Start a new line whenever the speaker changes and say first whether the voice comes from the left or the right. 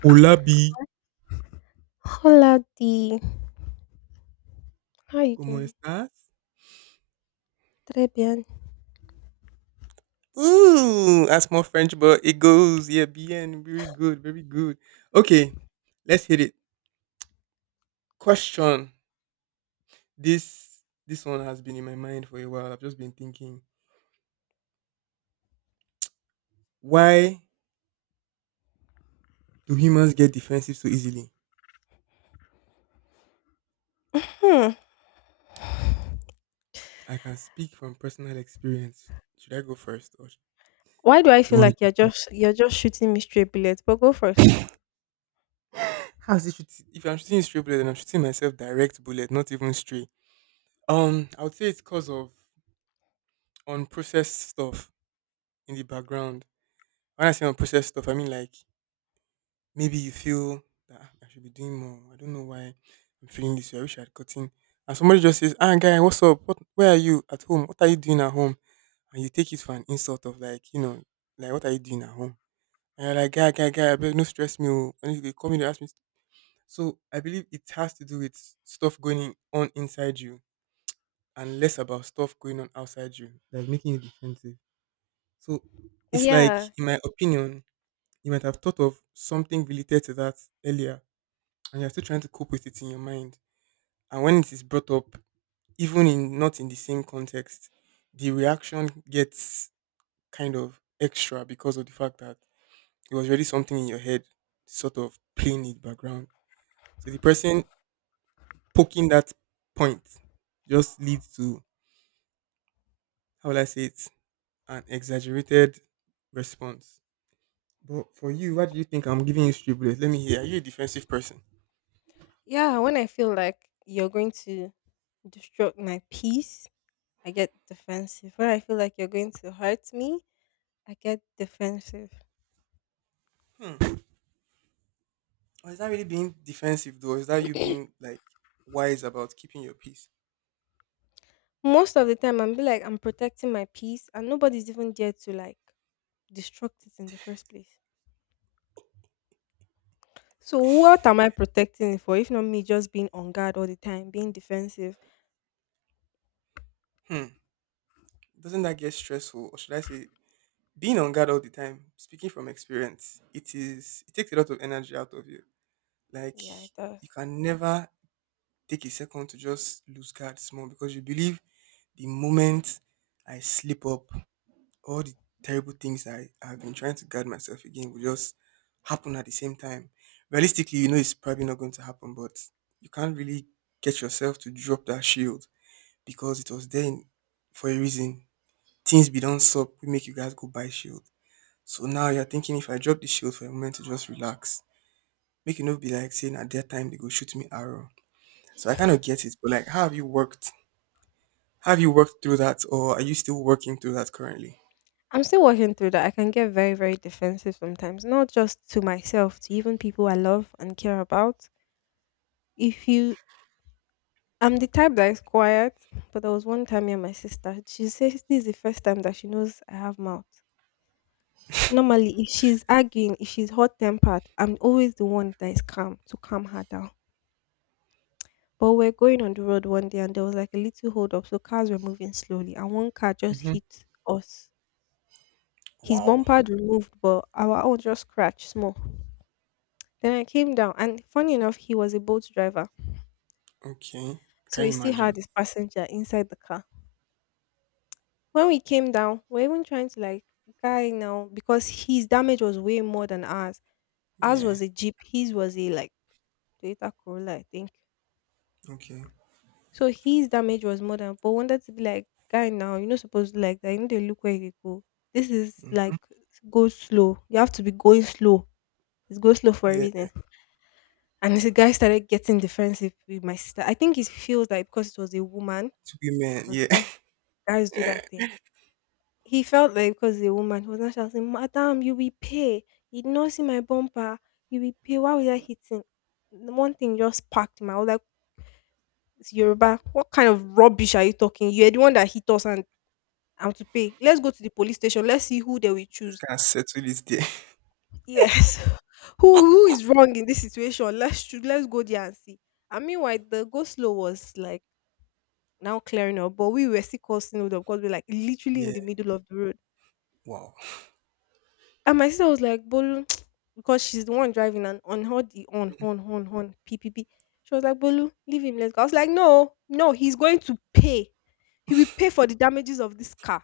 right: Hola, B.
left: Hola D. How you
right: ¿Cómo
left: doing?
right: estás?
left: Très bien.
right: Ooh, that's more French, but it goes. Yeah, bien. Very good. Very good. Okay, let's hit it. Question. This one has been in my mind for a while. I've just been thinking, why do humans get defensive so easily?
left: Hmm.
right: I can speak from personal experience. Should I go first, or sh-
left: Why do I
right: You
left: feel
right: want to
left: like
right: go
left: you're
right: first?
left: just you're just shooting me straight bullets? But go first.
right: How's it? If I'm shooting straight bullet, then I'm shooting myself direct bullet, not even stray. I would say it's because of unprocessed stuff in the background. When I say unprocessed stuff, I mean like maybe you feel that, "Ah, I should be doing more. I don't know why I'm feeling this way. I wish I had gotten." And somebody just says, "Ah, guy, what's up? What? Where are you at home? What are you doing at home?" And you take it for an insult of like, like what are you doing at home? And you're like, "Guy, guy, guy, I beg, no stress me. Oh." And if they come in, they ask me. So I believe it has to do with stuff on inside you and less about stuff going on outside you, like making you defensive. So it's like,
left: Yeah.
right: in my opinion, you might have thought of something related to that earlier and you're still trying to cope with it in your mind. And when it is brought up, even in not in the same context, the reaction gets kind of extra because of the fact that it was already something in your head sort of playing it background. So the person poking that point just leads to, how will I say it, an exaggerated response. But for you, why do you think I'm giving you street bullets? Let me hear. Are you a defensive person?
left: Yeah. When I feel like you're going to disrupt my peace, I get defensive. When I feel like you're going to hurt me, I get defensive.
right: Hmm. Or is that really being defensive though? Is that you being like wise about keeping your peace?
left: Most of the time I'm be like I'm protecting my peace and nobody's even there to like destruct it in the first place. So what am I protecting it for if not me just being on guard all the time, being defensive?
right: Hmm. Doesn't that get stressful? Or should I say being on guard all the time, speaking from experience, it is it takes a lot of energy out of you. Like
left: Yeah, it does.
right: you can never take a second to just lose guard small because you believe the moment I slip up, all the terrible things I've been trying to guard myself against will just happen at the same time. Realistically, you know it's probably not going to happen, but you can't really get yourself to drop that shield because it was for a reason. Things be done sup, we make you guys go buy shield. So now you're thinking if I drop the shield for a moment to just relax, make you not be like saying at that time they go shoot me arrow. So I kind of get it, but like, how have you worked? Have you worked through that, or are you still working through that currently?
left: I'm still working through that. I can get very, very defensive sometimes, not just to myself, to even people I love and care about. If you, I'm the type that is quiet, but there was one time me and my sister, she says this is the first time that she knows I have mouth. Normally, if she's arguing, if she's hot tempered, I'm always the one that is calm to calm her down. But we're going on the road one day and there was like a little hold up, so cars were moving slowly, and one car just
right: Hmm.
left: hit us. His
right: Wow.
left: bumper had removed, but our own just scratched small. Then I came down, and funny enough, he was a boat driver.
right: Okay.
left: So
right: Can
left: he
right: you
left: still had
right: imagine?
left: his passenger inside the car. When we came down, we're even trying to like guy now because his damage was way more than ours. Ours
right: Yeah.
left: was a jeep, his was a like Toyota Corolla, I think.
right: Okay.
left: So his damage was more than. But wanted to be like guy now, you're not supposed to like that. You need to look where you go. This is like go slow. You have to be going slow. It's go slow for a
right: Yeah.
left: reason. And the guy started getting defensive with my sister. I think he feels like because it was a woman.
right: It's women.
left: 'Cause
right: Yeah.
left: guy guys do that thing. He felt like because the woman, he was not shouting, "Madam, you will pay. You did not see my bumper. You will pay. Why were you hitting?" The one thing just sparked him. I was like, "It's Yoruba. What kind of rubbish are you talking? You're the one that hit us and I'm to pay. Let's go to the police station. Let's see who they will
right: Let's
left: choose."
right: kind of settle this there.
left: Yes. Who is wrong in this situation? Let's let's go there and see. And meanwhile, the go slow was like now clearing up, but we were still causing hold up because we're like literally in
right: Yeah.
left: the middle of the road.
right: Wow.
left: And my sister was like, Bolu, because she's the one driving and on her the on, p, p, p. She was like, Bolu, leave him, let's go. I was like, no, no, he's going to pay. He will pay for the damages of this car.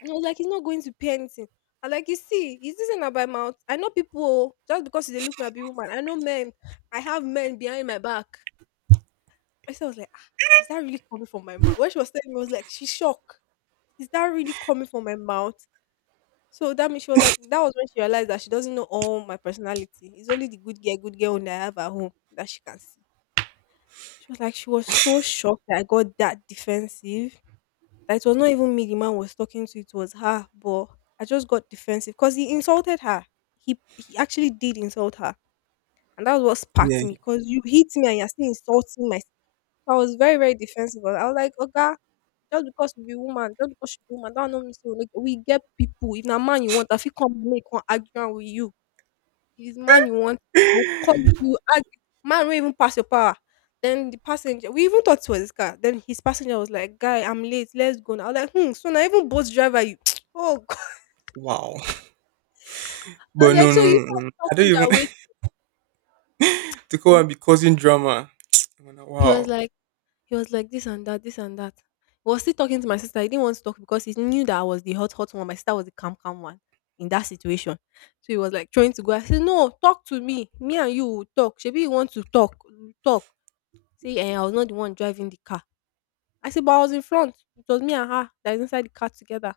left: And I was like, he's not going to pay anything. I like, you see, is this an about mouth? I know people, oh, just because they look me, I be woman. I know men. I have men behind my back. My sister was like, ah, is that really coming from my mouth? When she was telling me, I was like, she's shocked. Is that really coming from my mouth? So that means she was like, that was when she realized that she doesn't know all my personality. It's only the good girl when I have at home that she can see. She was like, she was so shocked that I got that defensive. That it was not even me the man was talking to, it was her. But I just got defensive because he insulted her. He actually did insult her. And that was what sparked
right: Yeah.
left: me because you hit me and you're still insulting my. I was very, very defensive. I was like, Oga, just because you be woman, just because you be woman, that don't mean say we get people. If na man you want, I fit come make one argument with you. If it's man you want, I will call you argue. Man won't even pass your power. Then the passenger, we even thought it was his car. Then his passenger was like, "Guy, I'm late. Let's go." Now. I was like, "Hmm." So now even both driver, you, oh God.
right: Wow.
left: I
right: But
left: was
right: no,
left: like, "So
right: no,
left: you
right: no, no,
left: and
right: no.
left: the
right: I don't even
left: passenger
right: to go
left: waiting?"
right: and be causing drama. I'm like,
left: He was
right: wow.
left: like. He was like this and that, this and that. He was still talking to my sister. He didn't want to talk because he knew that I was the hot, hot one. My sister was the calm, calm one in that situation. So he was like trying to go. I said, no, talk to me. Me and you will talk. Maybe you want to talk. Talk. See, and I was not the one driving the car. I said, but I was in front. It was me and her that is inside the car together.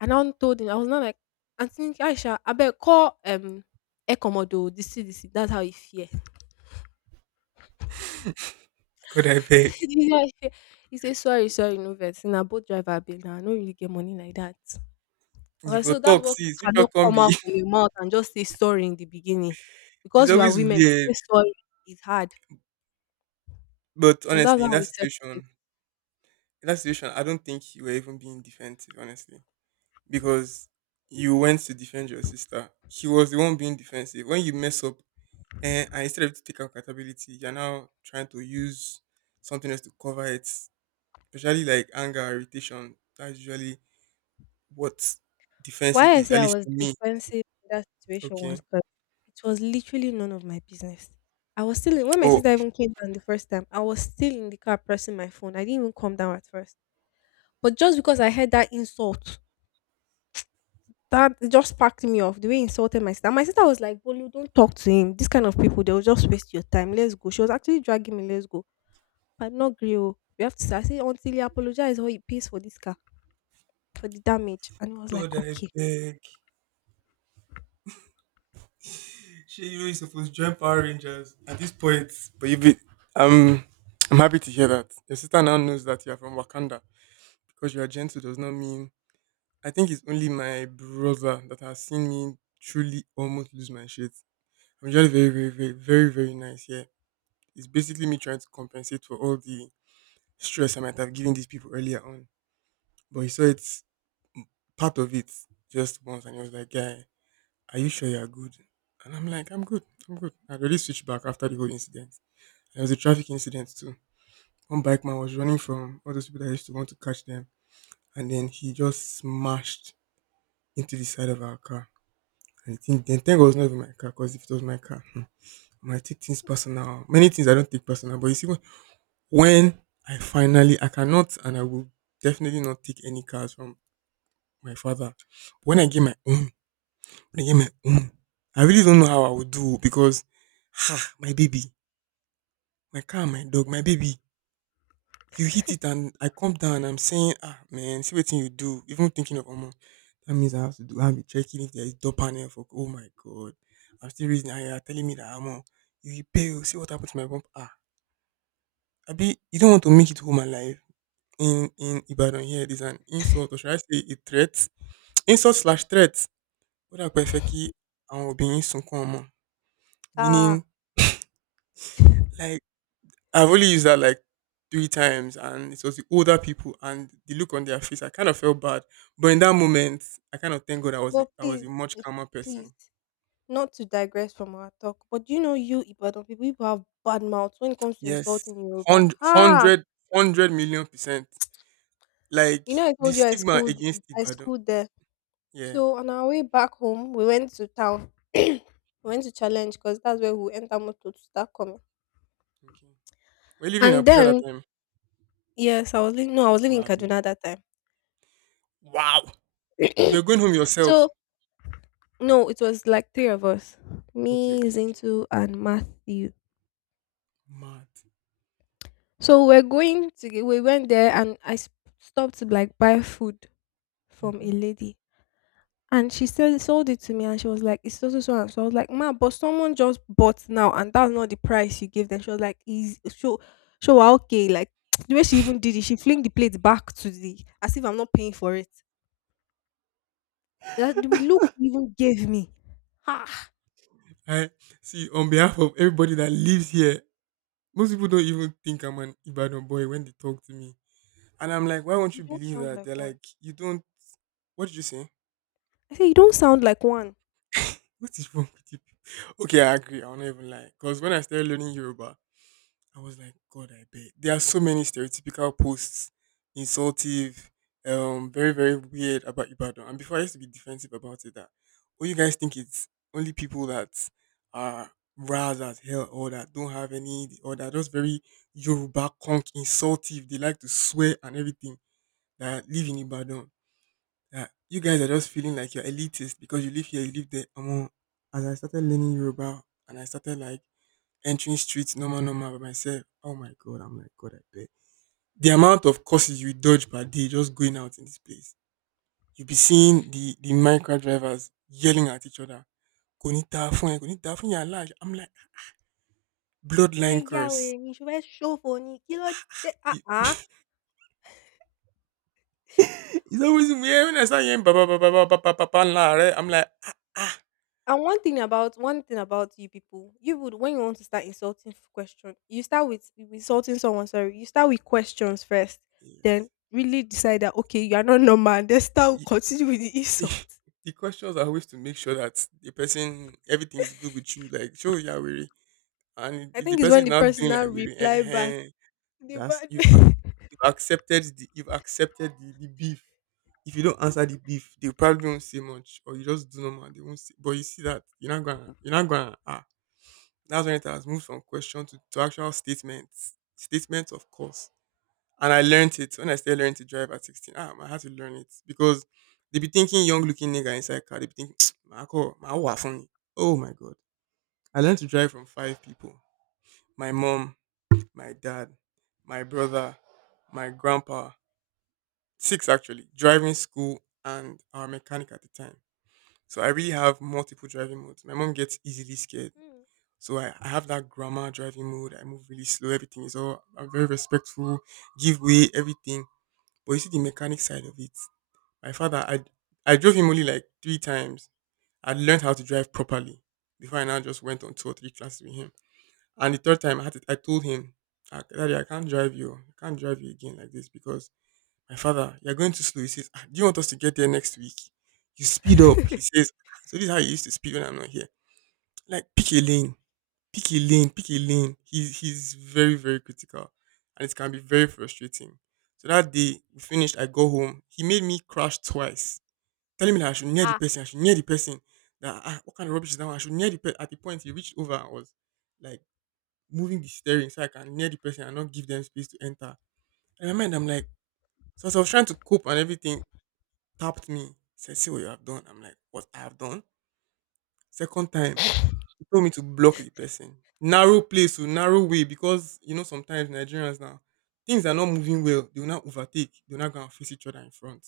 left: And I now told him, I was not like, Auntie Aisha, I better call Ecomodo, the CDC. That's how he fear.
right: Could I beg?
left: The guy here, he say sorry, sorry, no vex. Na both driver abeg now I no really get money like that. I was
right: You for
left: like, so
right: talk,
left: that's what
right: sis. Which one
left: cannot
right: can
left: come
right: be?
left: out from your mouth and just say sorry in the beginning.
right: It's
left: Because we are
right: always
left: women, to say
right: weird.
left: sorry is hard.
right: But
left: And that's
right: honestly,
left: how we settled it.
right: in that situation, I don't think you were even being defensive, honestly. Because you went to defend your sister. He was the one being defensive. When you mess up, eh, and instead of you to take accountability, you're now trying to use something else to cover it, especially like anger, irritation. That's usually what defensive
left: Why I
right: is,
left: say
right: at
left: I
right: least
left: was
right: to me.
left: defensive in that situation was
right: Okay.
left: because it was literally none of my business. I was still in, when my
right: Oh,
left: sister even came down the first time, I was still in the car pressing my phone. I didn't even come down at first. But just because I heard that insult. That just packed me off the way he insulted my sister. My sister was like, Bolu, don't talk to him. These kind of people, they'll just waste your time. Let's go. She was actually dragging me, let's go. But not grill. We have to say, I say, until you apologize or he pays for this car, for the damage. And I was like,
right: God, I
left: okay.
right: beg. Sure, you know you're supposed to join Power Rangers at this point. But you be, um, I'm happy to hear that. Your sister now knows that you're from Wakanda because you are gentle does not mean. I think it's only my brother that has seen me truly almost lose my shit. I'm usually very, very, very, very, very nice. Yeah. It's basically me trying to compensate for all the stress I might have given these people earlier on. But he saw it, part of it, just once and he was like, "Guy, are you sure you're good?" And I'm like, I'm good. I already switched back after the whole incident. There was a traffic incident too. One bike man was running from all those people that used to want to catch them and then he just smashed into the side of our car. Then thank God it was not even my car, because if it was my car, hmm, I might take things personal. Many things I don't take personal, but you see, when I finally I cannot and I will definitely not take any cars from my father. When I get my own, when I get my own, I really don't know how I would do because ha, my baby, my car, my dog, my baby. You hit it and I come down. I'm saying, ah man, see what thing you do. Even thinking of almost that means I have to do. I'll be checking if there is door panel for. Oh my god, I'm still reading, and you are telling me that I'm on. You repair. Oh, see what happened to my bump. Ah, I be. You don't want to make it home alive. In Ibadan here it is an insult or should I say a threat? Insult slash threat. Ó dà pé ẹ fẹ́ kí àwọn òbí yín.
left: Ah,
right: Meaning like I've only used that like three times and it was the older people and the look on their face I kind of felt bad. But in that moment I kind of thank God
left: but
right: I was a
left: please,
right: much
left: eh,
right: calmer person.
left: please, not to digress from our talk, but do you know you Ibadan people, people have bad mouths when it comes to
right: Yes.
left: insulting Yoruba.
right: Hundred
left: Ah,
right: hundred hundred million percent. Like
left: you know I
right: the
left: told you
right: stigma against
left: I
right: Ibadan.
left: schooled there.
right: Yeah.
left: So on our way back home, we went to town, we went to challenge because that's where we enter motor to start coming.
right: Okay. We're living in
left: And
right: Abuja that
left: then
right: time.
left: yes, I was living. No, I was living in
right: Mad. Oh.
left: Kaduna that time.
right: Wow. You were going home yourself.
left: So no, it was like three of us,
right: Okay,
left: me,
right: okay, okay.
left: Zintu, and Matthew.
right: Mad.
left: So we're going to get- we went there and I stopped to like buy food from
right: Hmm.
left: a lady. And she said sold it to me and she was like, it's so so so and so. I was like, Ma, but someone just bought now and that's not the price you gave them. She was like, is so so wa okay, like the way she even did it, she fling the plate back to the as if I'm not paying for it. That the look she even gave me. Ha,
right: I see. On behalf of everybody that lives here, most people don't even think I'm an Ibadan boy when they talk to me, and I'm like, why won't
left: you
right: you
left: don't
right: believe
left: sound
right: that?
left: like
right: They're
left: one.
right: like, you don't. What did you say?
left: I said, you don't sound like one.
right: What is wrong with you people?" Okay, I agree. I'll not even lie. Cause when I started learning Yoruba, I was like, God, I bet. There are so many stereotypical posts, insultive, very, very weird about Ibadan. And before I used to be defensive about it that oh you guys think it's only people that are ras as hell or that don't have any or that are just very Yoruba conk insultive, they like to swear and everything that live in Ibadan. That you guys are just feeling like you're elitist because you live here, you live there. As I started learning Yoruba and I started like entering streets normal normal by myself. Oh my god, I'm like, God, I bet. The amount of courses you dodge per day just going out in this place. You'll be seeing the micro drivers yelling at each other. Konita phone, you're large. I'm like,
left: Show her,
right: bloodline curse.
left: yeah, show her show for me. Kilo de- ah
right: It-
left: ah.
right: It's always weird when I start hearing baba baba baba baba baba la, right? I'm like, ah ah.
left: And one thing about you people, you would when you want to start insulting question, you start with insulting someone. Sorry, you start with questions first,
right: Yes.
left: then really decide that okay, you are not normal. And then start
right: The,
left: continue with the insult.
right: the questions are always to make sure that the person everything is good with you. Like, show you are weary. And
left: I
right: if the
left: think it's
right: person
left: when
right: is
left: the
right: not
left: person
right: doing
left: now
right: like weary,
left: reply back
right: uh-huh,
left: the
right: that's
left: bad way.
right: you've accepted the you've accepted the beef. If you don't answer the beef, they probably won't say much, or you just do normal. They won't say, but you see that you're not gonna ah. That's when it has moved from question to actual statements. Statements, of course. And I learned it when I started learning to drive at 16. Ah, I had to learn it because they be thinking young looking nigga inside car. They be thinking, my call, my wa funny. Oh my god. I learned to drive from five people. My mom, my dad, my brother, my grandpa, six actually, driving school and our mechanic at the time. So I really have multiple driving modes. My mom gets easily scared. So I have that grandma driving mode. I move really slow. Everything is all, I'm very respectful, give way, everything. But you see the mechanic side of it. My father, I, I drove him only like three times. I learned how to drive properly before I now just went on two or three classes with him. And the third time I had to, I told him, "Ah, Daddy, I can't drive you. I can't drive you again like this because my father, you're going too slow." He says, "Ah, do you want us to get there next week? You speed up."
left: Hmm.
right: He says, "Ah, so this is how you used to speed when I'm not here." Like, pick a lane, pick a lane, pick a lane. He's very, very critical. And it can be very frustrating. So that day, we finished. I go home. He made me crash twice, telling me that I should near the person. I should near the person. What kind of rubbish is that? One? I should near the person. At the point, he reached over. I was like moving the steering so I can near the person and not give them space to enter. In my mind, I'm like, so as I was trying to cope and everything, tapped me, said, "See what you have done." I'm like, "What I have done?" Second time, he told me to block the person. Narrow place to narrow way, because sometimes Nigerians now, things are not moving well. They will not overtake. They will not go and face each other in front.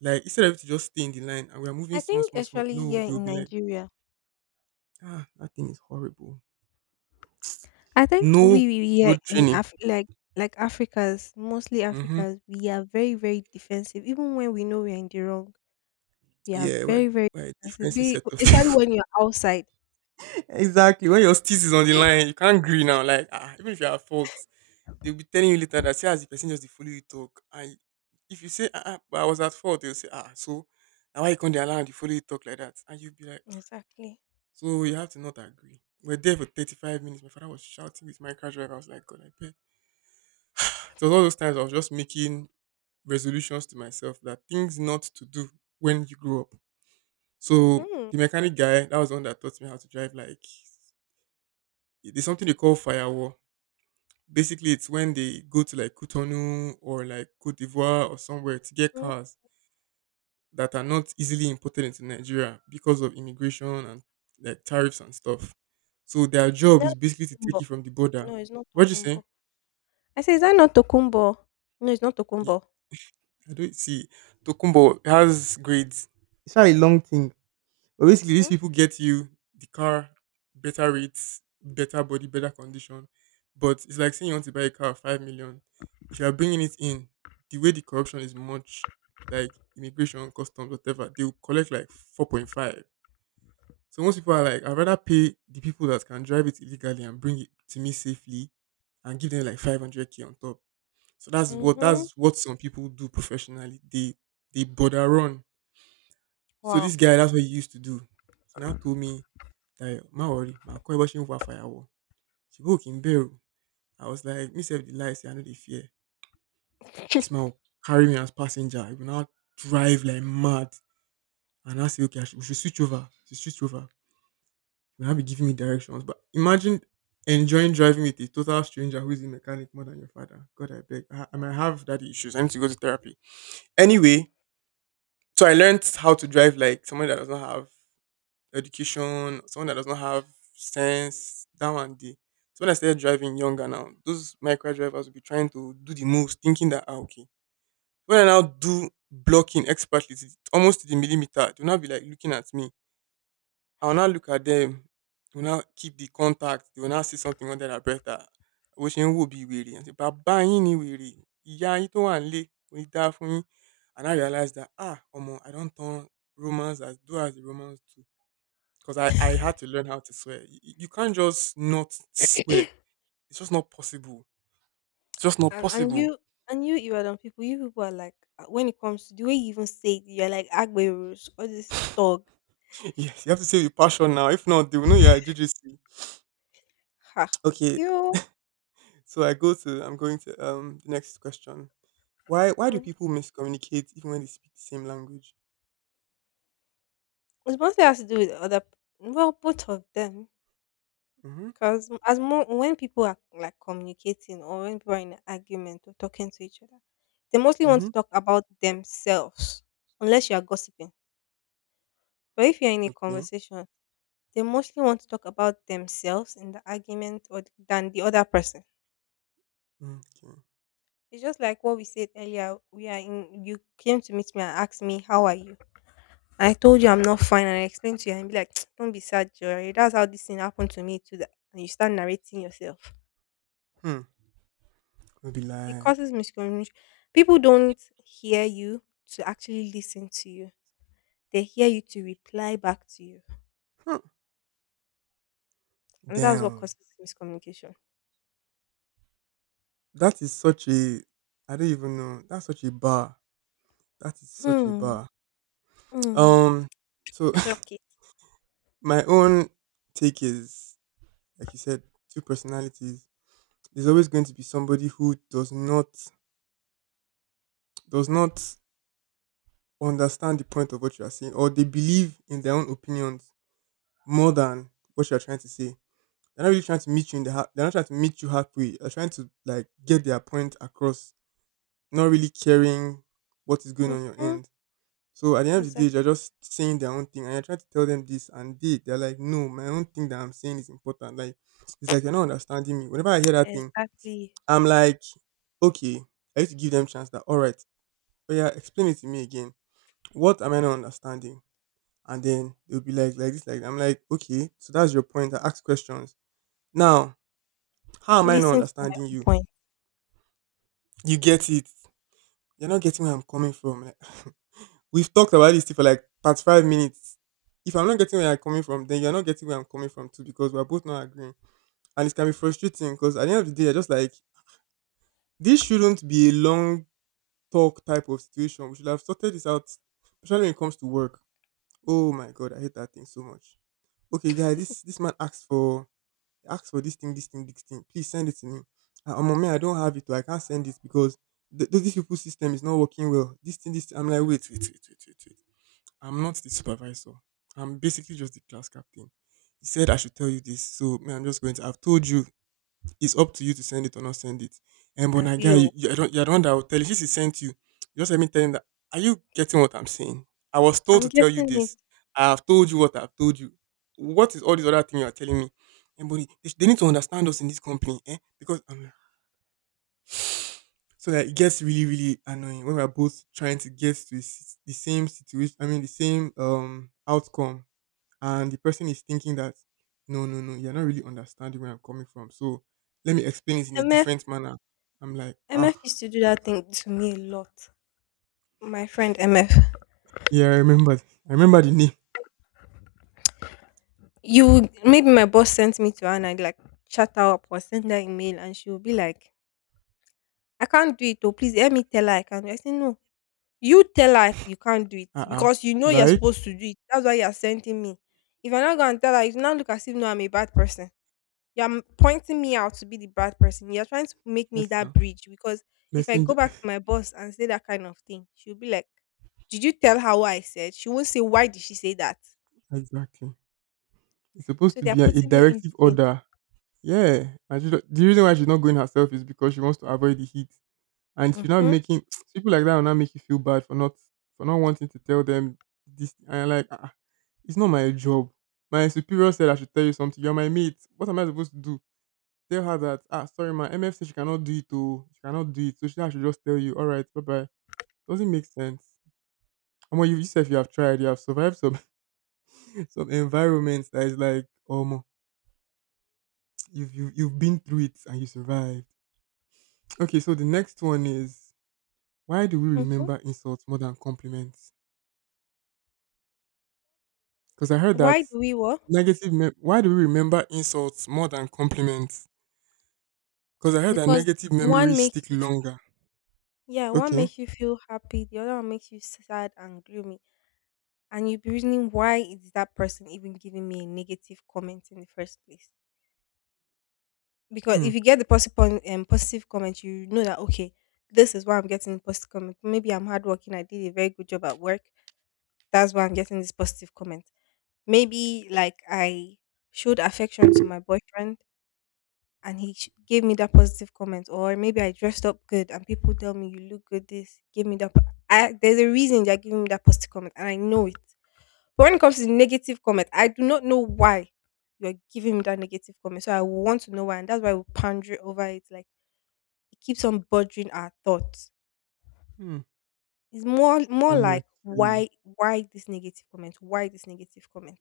right: Like, instead of it to just stay in the line and we are moving
left: I
right: small,
left: think
right: small, small,
left: actually
right: no,
left: here
right: they will
left: in
right: be like,
left: Nigeria,
right: ah, that thing is horrible.
left: I think
right: No
left: we here
right: road
left: in
right: training.
left: Like Africans, mostly
right: Mm-hmm.
left: Africans, we are very very defensive, even when we know we're in the wrong. Yeah,
right: Yeah, but we're
left: very, very
right: we're a
left: expensive.
right: defensive
left: Be
right: set of
left: especially
right: people.
left: when you're outside.
right: Exactly. When your steez is on the line, you can't agree now. Like, ah, even if you're at fault, they'll be telling you later that, "See as the person just dey follow you talk." And if you say, "Ah ah, but I was at fault," they'll say, "Ah ah, so na why you come dey allow and dey follow you talk like that?" And you'll be like, "Ah."
left: Exactly.
right: So you have to not agree. We're there for 35 minutes. My father was shouting with my car driver. I was like, "God, I beg." So it was all those times I was just making resolutions to myself, that things not to do when you grow up. So
left: Hmm.
right: the mechanic guy, that was the one that taught me how to drive. Like, there's something they call firewall. Basically, it's when they go to like Cotonou or like Cote d'Ivoire or somewhere to get
left: Mm.
right: cars that are not easily imported into Nigeria because of immigration and like tariffs and stuff. So their
left: Is
right: job
left: that
right: is basically to take it
left: Tokumbo?
right: from the border.
left: No, it's not
right: What'd you say?
left: Tokumbo. I say, is that not Tokumbo? No, it's not
right: Ye-
left: Tokumbo.
right: I don't see. Tokumbo has grades. It's not a long thing. But basically, these
left: Mm?
right: people get you the car, better rates, better body, better condition. But it's like saying you want to buy a car of 5 million. If you are bringing it in, the way the corruption is much, like immigration, customs, whatever, they will collect like 4.5. So most people are like, "I'd rather pay the people that can drive it illegally and bring it to me safely," and give them like 500K on top. So that's what
left: Mm-hmm.
right: that's what some people do professionally. They border run. So this
left: Wow.
right: guy, that's what he used to do. He now told me like, "Ma worry, my call bó ṣe ń wa fàyàwọ́. Ṣèbí ò kí ń bẹ̀rù?" I was like, "Me sef dey lie say I know the fear." This man will carry me as passenger. He will now drive like mad, and I say, "Okay, I should, we should switch over. We should switch over." He will now be giving me directions. But imagine enjoying driving with a total stranger who is a mechanic more than your father. God, I beg. I might have daddy issues. I need to go to therapy. Anyway, so I learned how to drive like someone that does not have education, someone that does not have sense, down and day. So when I started driving younger now, those micro drivers will be trying to do the most, thinking that, "Ah, okay." When I now do blocking expertly, almost to the millimeter, they will not be like looking at me. I will now look at them. They will now keep the contact. They will now see something under their breath, that wishing would be weary. And say, "Baba, you ni weary. Yeah, you don't want lay. We die for me." And I realized that, ah, omo, I don't turn Romans as do as the Romans do, because I had to learn how to swear. You can't just not swear. It's just not possible. It's just not
left: and and
right: possible.
left: you and you Ibadan people, you people are like when it comes to the way you even say it, you're like Agberos or this dog.
right: Yes, you have to say with passion now. If not, they will know you're a JJC.
left: Ha.
right: Okay,
left: Cute.
right: so I'm going to the next question. Why do
left: Mm-hmm.
right: people miscommunicate even when they speak the same language?
left: It mostly has to do with other, well, both of them.
right: Mm-hmm.
left: Because as more when people are like communicating or when people are in an argument or talking to each other, they mostly want
right: Mm-hmm.
left: to talk about themselves, unless you are gossiping. But if you're in a
right: Okay.
left: conversation, they mostly want to talk about themselves in the argument or than the other person.
right: Okay.
left: It's just like what we said earlier. We are in. You came to meet me and asked me how are you. I told you I'm not fine, and I explained to you, and be like, "Don't be sad, Joy. That's how this thing happened to me too." And you start narrating yourself.
right: Hmm. We'll be
left: It
right: like
left: causes miscommunication. People don't hear you to actually listen to you. They hear you to reply back to you,
right: hmm.
left: and that's what
right: Damn.
left: causes miscommunication.
right: That is such a, I don't even know. That's such a bar. That is such a
left: Hmm.
right: bar.
left: Hmm.
right: Um. So
left: Clock it.
right: my own take is, like you said, two personalities. There's always going to be somebody who does not, does not understand the point of what you are saying, or they believe in their own opinions more than what you are trying to say. They're not really trying to meet you in the they're not trying to meet you halfway. They're trying to like get their point across, not really caring what is going on your
left: Mm-hmm.
right: end. So at the end of the day,
left: Exactly.
right: they're just saying their own thing, and I try to tell them this, and they're like, "No, my own thing that I'm saying is important." Like, it's like you're not understanding me. Whenever I hear that thing,
left: Exactly.
right: I'm like, okay, I need to give them chance. That all right, oh yeah, explain it to me again. What am I not understanding? And then they'll be like this, like that. I'm like, okay, so that's your point. I ask questions. Now, how am I not
left: Listen to my
right: understanding
left: own
right: you?
left: point,
right: You get it. You're not getting where I'm coming from. Like, we've talked about this thing for like past 5 minutes. If I'm not getting where you're coming from, then you're not getting where I'm coming from too, because we're both not agreeing. And it can be frustrating, because at the end of the day, you're just like, this shouldn't be a long talk type of situation. We should have sorted this out, especially when it comes to work. Oh my God, I hate that thing so much. Okay, guys, this man asked for this thing, this thing, this thing. Please send it to me. I'm a man, I don't have it, or I can't send it because this people's system is not working well. This thing, this thing. I'm like, wait, wait, wait, wait, wait, wait. I'm not the supervisor. I'm basically just the class captain. He said I should tell you this, so me, I'm just going to. I've told you. It's up to you to send it or not send it. And but my guy,
left: Abil.
right: I don't, you're the one that will tell. If this is sent to you, just let me tell him that. Are you getting what I'm saying? I was told
left: I'm
right: to tell you
left: getting it.
right: this. I've told you what I've told you. What is all this other thing you are telling me? And but they need to understand us in this company, eh? Because I'm like, so that it gets really, really annoying when we're both trying to get to the the same situation, I mean, the same outcome, and the person is thinking that, "No, no, no, you're not really understanding where I'm coming from. So let me explain it in a
left: MF
right: different manner." I'm like, ah,
left: MF used to do that thing to me a lot. My friend MF.
right: yeah, I remember. I remember the name.
left: You maybe my boss sent me to her and I like chat her up or send her email and she will be like, "I can't do it. Oh, please let me tell her I can do it." I say no. You tell her you can't do it
right: Uh.
left: because you know you're
right: Right?
left: supposed to do it. That's why you're sending me. If I'm not gonna tell her, you now look as if no, I'm a bad person. Pointing me out to be the bad person. You're trying to make me
right: Yes,
left: that
right: now.
left: bridge because if I go
right: Messenger.
left: back to my boss and say that kind of thing, she'll be like, "Did you tell her what I said?" She won't say why did she say that?
right: Exactly. It's supposed
left: So
right: to
left: they're
right: be a
left: putting me in
right: directive
left: between.
right: order. Yeah. And she, the reason why she's not going herself is because she wants to avoid the heat. And she not
left: Mm-hmm.
right: making people like that will not make you feel bad for not wanting to tell them this. And you're like, ah, it's not my job. My superior said I should tell you something. You're my mate. What am I supposed to do? Tell her that, "Ah, sorry, my MF said she cannot do it. Oh, she cannot do it. So she I should just tell you. All right, bye bye." Doesn't make sense. And what you yourself, you have tried. You have survived some some environments that is like, have you have been through it and you survived. Okay, so the next one is, why do we
left: Mm-hmm.
right: remember insults more than compliments? Because I heard
left: Why
right: that
left: do we what?
right: negative. Me- Why do we remember insults more than compliments? Because I heard that
left: Because
right: negative
left: one
right: memories
left: makes
right: stick
left: you,
right: longer.
left: yeah, one
right: Okay.
left: makes you feel happy, the other one makes you sad and gloomy, and you'll be reasoning why is that person even giving me a negative comment in the first place? Because
right: Hmm.
left: if you get the positive point, positive comment, you know that okay, this is why I'm getting positive comment. Maybe I'm hardworking, I did a very good job at work, that's why I'm getting this positive comment. Maybe like I showed affection to my boyfriend and gave me that positive comment, or maybe I dressed up good and people tell me you look good, this give me that I, there's a reason they're giving me that positive comment and I know it, but when it comes to the negative comment I do not know why you're giving me that negative comment, so I want to know why, and that's why we ponder over it, like it keeps on bothering our thoughts.
right: Hmm.
left: It's more like
right: Honestly.
left: why this negative comment, why this negative comment.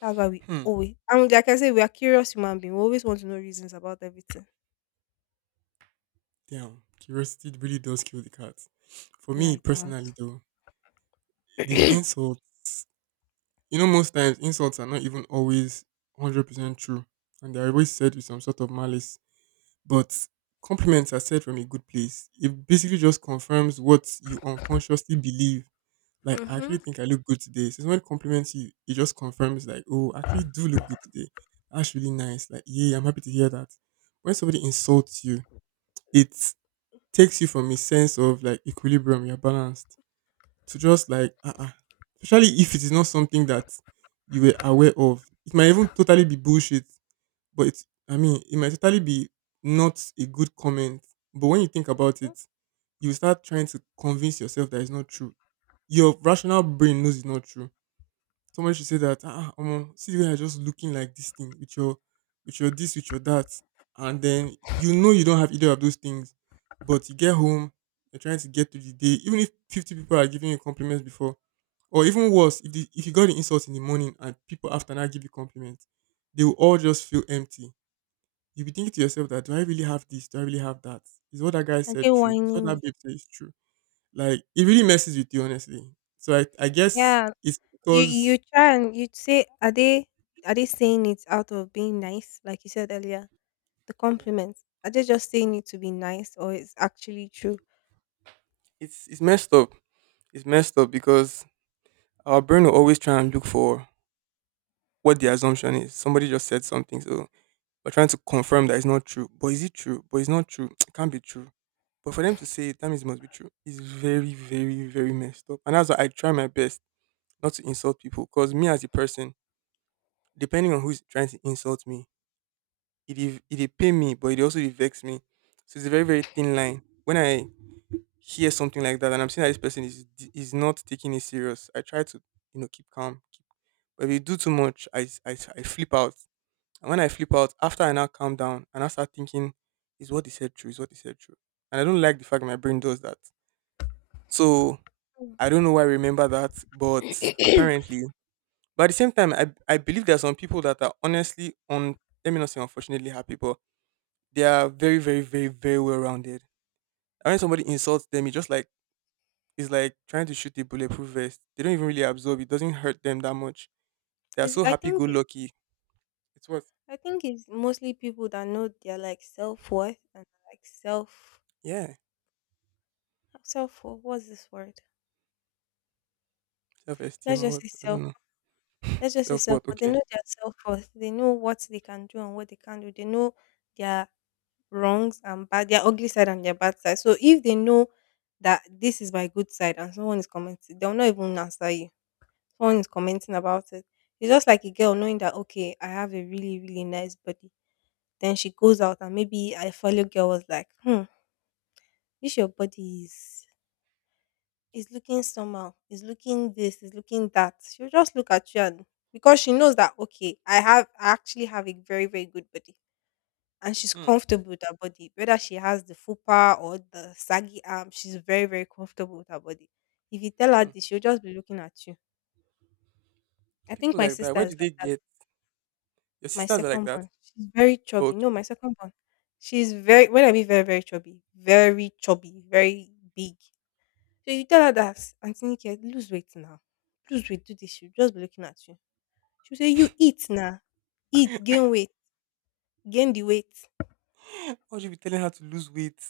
left: That's why we
right: Hmm.
left: always, and like I say, we are curious human beings, we always want to know reasons about everything.
right: Damn. Curiosity really does kill the cat. For
left: Yeah,
right: me
left: it does.
right: personally, though, the insults. You know, most times insults are not even always 100% true, and they're always said with some sort of malice. But compliments are said from a good place. It basically just confirms what you unconsciously believe. Like, I actually
left: Hmm.
right: think I look good today. So someone compliments you, it just confirms like, oh, I actually do look good today. That's really nice. Like, yeah, I'm happy to hear that. When somebody insults you, it takes you from a sense of like equilibrium, you're balanced, to just like, uh-uh. Especially if it is not something that you were aware of. It might even totally be bullshit, but it's, I mean, it might totally be not a good comment. But when you think about it, you start trying to convince yourself that it's not true. Your rational brain knows it's not true. Somebody should say that, ah, see you are just looking like this thing with your this, with your that, and then you know you don't have either of those things, but you get home, you're trying to get through the day, even if 50 people are giving you compliments before, or even worse, if the, if you got the insult in the morning and people after now give you compliments, they will all just feel empty. You'll be thinking to yourself that, do I really have this? Do I really have that? Is what that guy
left: Are
right: said
left: they
right: true? Is what
left: whining
right: that
left: me?
right: babe said is true? Like it really messes with you, honestly. So I guess
left: Yeah.
right: it's
left: You
right: because
left: try and you say, are they, are they saying it out of being nice, like you said earlier? The
right: yeah.
left: compliments. Are they just saying it to be nice or it's actually true?
right: It's messed up. It's messed up because our brain will always try and look for what the assumption is. Somebody just said something, so we're trying to confirm that it's not true. But is it true? But it's not true. It can't be true. But for them to say it, that means it must be true. It's very, very, very messed up. And that's why I try my best not to insult people. Because me as a person, depending on who's trying to insult me, it dey pain me, but it also dey vex me. So it's a very, very thin line. When I hear something like that and I'm seeing that this person is not taking it serious, I try to you know keep calm. Keep, but if you do too much, I flip out. And when I flip out, after I now calm down and I start thinking, is what they said true? Is what they said true? And I don't like the fact my brain does that. So
left: Mm.
right: I don't know why I remember that, but apparently, but at the same time, I believe there are some people that are honestly on. Let me not say unfortunately happy, but they are very very very very well rounded. And when somebody insults them, it just like it's like trying to shoot a bulletproof vest. They don't even really absorb it. Doesn't hurt them that much. They are
left: It's,
right: so
left: I
right: happy go
left: think it,
right: lucky. It's what?
left: I think it's mostly people that know their like self worth and like self,
right: Yeah,
left: self, what's this word?
right: self esteem
left: Let's
right: or
left: just
right: what?
left: say
right: I don't
left: self,
right: know.
left: let's just say
right: Self
left: self
right: worth.
left: worth. They
right: Okay.
left: know their self worth. They know what they can do and what they can't do. They know their wrongs and bad, their ugly side and their bad side. So if they know that this is my good side and someone is commenting, they'll not even answer you. Someone is commenting about it. It's just like a girl knowing that okay, I have a really, really nice body. Then she goes out and maybe a fellow girl was like, "Hmm, this your body is looking somehow, is looking this, is looking that." She'll just look at you, and because she knows that okay, I have, I actually have a very, very good body and she's
right: Hmm.
left: comfortable with her body. Whether she has the fupa or the saggy arm, she's very, very comfortable with her body. If you tell her
right: Hmm.
left: this, she'll just be looking at you. I think
right: People
left: my
right: like that.
left: sister
right: Where do
left: is
right: they
left: like that.
right: get? Your
left: My
right: sisters are like
left: second
right: that.
left: born, she's very chubby. No, my
right: Okay.
left: second born, she's very, when I mean very, very chubby, very chubby, very big. So you tell her that, "Auntie Nikki, lose weight now. Lose weight, do this." She'll just be looking at you. She'll say, "You eat now. Eat, gain weight, gain the weight."
right: Why would you be telling her to lose weight?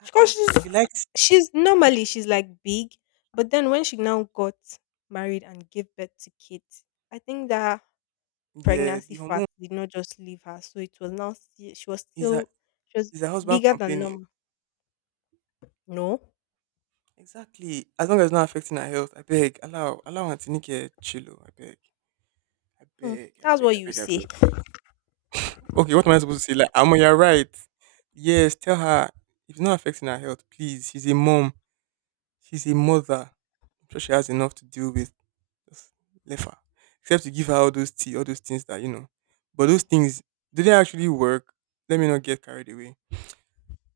right: Ah,
left: Because
right: ah.
left: she's
right: She likes.
left: She's normally she's like big, but then when she now got married and gave birth to kids, I think that
right: Yeah,
left: pregnancy
right: the
left: fat
right: hormone
left: did not just leave her, so it was now she was
right: is her.
left: still, she was
right: Is her husband
left: bigger than
right: complaining?
left: normal. No.
right: Exactly. As long as it's not affecting her health, I beg. Allow, allow Auntie Nike chillo. I beg. I
left: Hmm.
right: beg. I
left: That's
right: beg.
left: what
right: I
left: you
right: beg. I
left: say.
right: beg. Okay, what am I supposed to say? Like, Amo, you're right. Yes, tell her if it's not affecting her health. Please, she's a mom. She's a mother. I'm sure she has enough to deal with. Just leave her. Except to give her all those tea, all those things that you know. But those things, do they actually work? Let me not get carried away.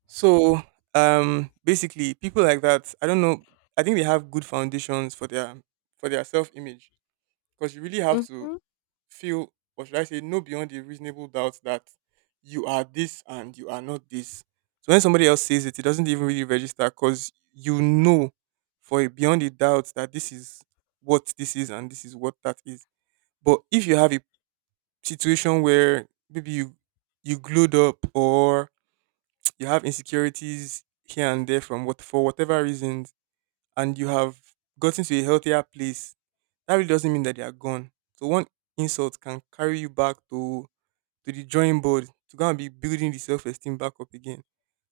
right: So, basically, people like that, I don't know. I think they have good foundations for their self image because you really have to
left: Mm-hmm.
right: feel or should I say know beyond a reasonable doubt that you are this and you are not this. So when somebody else says it, it doesn't even really register because you know for a beyond a doubt that this is what this is and this is what that is. But if you have a situation where maybe you glued up or you have insecurities here and there from what for whatever reasons and you have gotten to a healthier place, that really doesn't mean that they are gone. So one insult can carry you back to the drawing board to go and be building the self esteem back up again.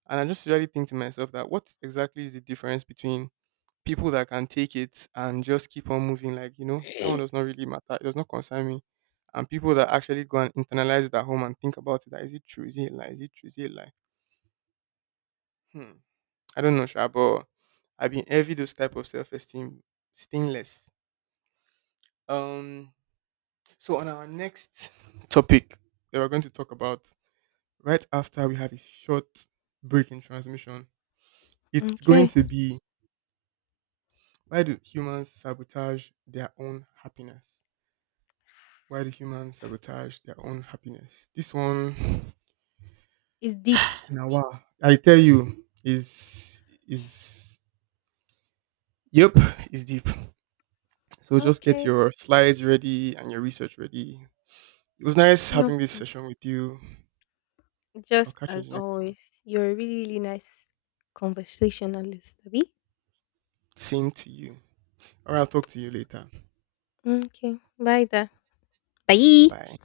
right: And I just really think to myself that what exactly is the difference between people that can take it and just keep on moving, like, you know, that one does not really matter. It does not concern me. And people that actually go and internalize it at home and think about it, that is it true? Is it a lie? Is it true? Is it a lie? Hmm. I don't know, Sha, but I've been envy those type of self esteem stainless. Um so on our next topic that we're going to talk about right after we have a short break in transmission, it's going
left: Okay,
right: to be why do humans sabotage their own happiness? Why do humans sabotage their own happiness? This one,
left: it's deep.
right: Nawa, I tell you, is yep, is deep. So just get
left: Okay,
right: your slides ready and your research ready. It was nice
left: no
right: having this
left: problem.
right: session with you. I'll
left: Just
right: catch you in
left: as
right: the next one.
left: always, you're a really, really nice conversationalist, Abby.
right: Same to you. All right, I'll talk to you later.
left: Okay, bye there. Bye.
right: Bye.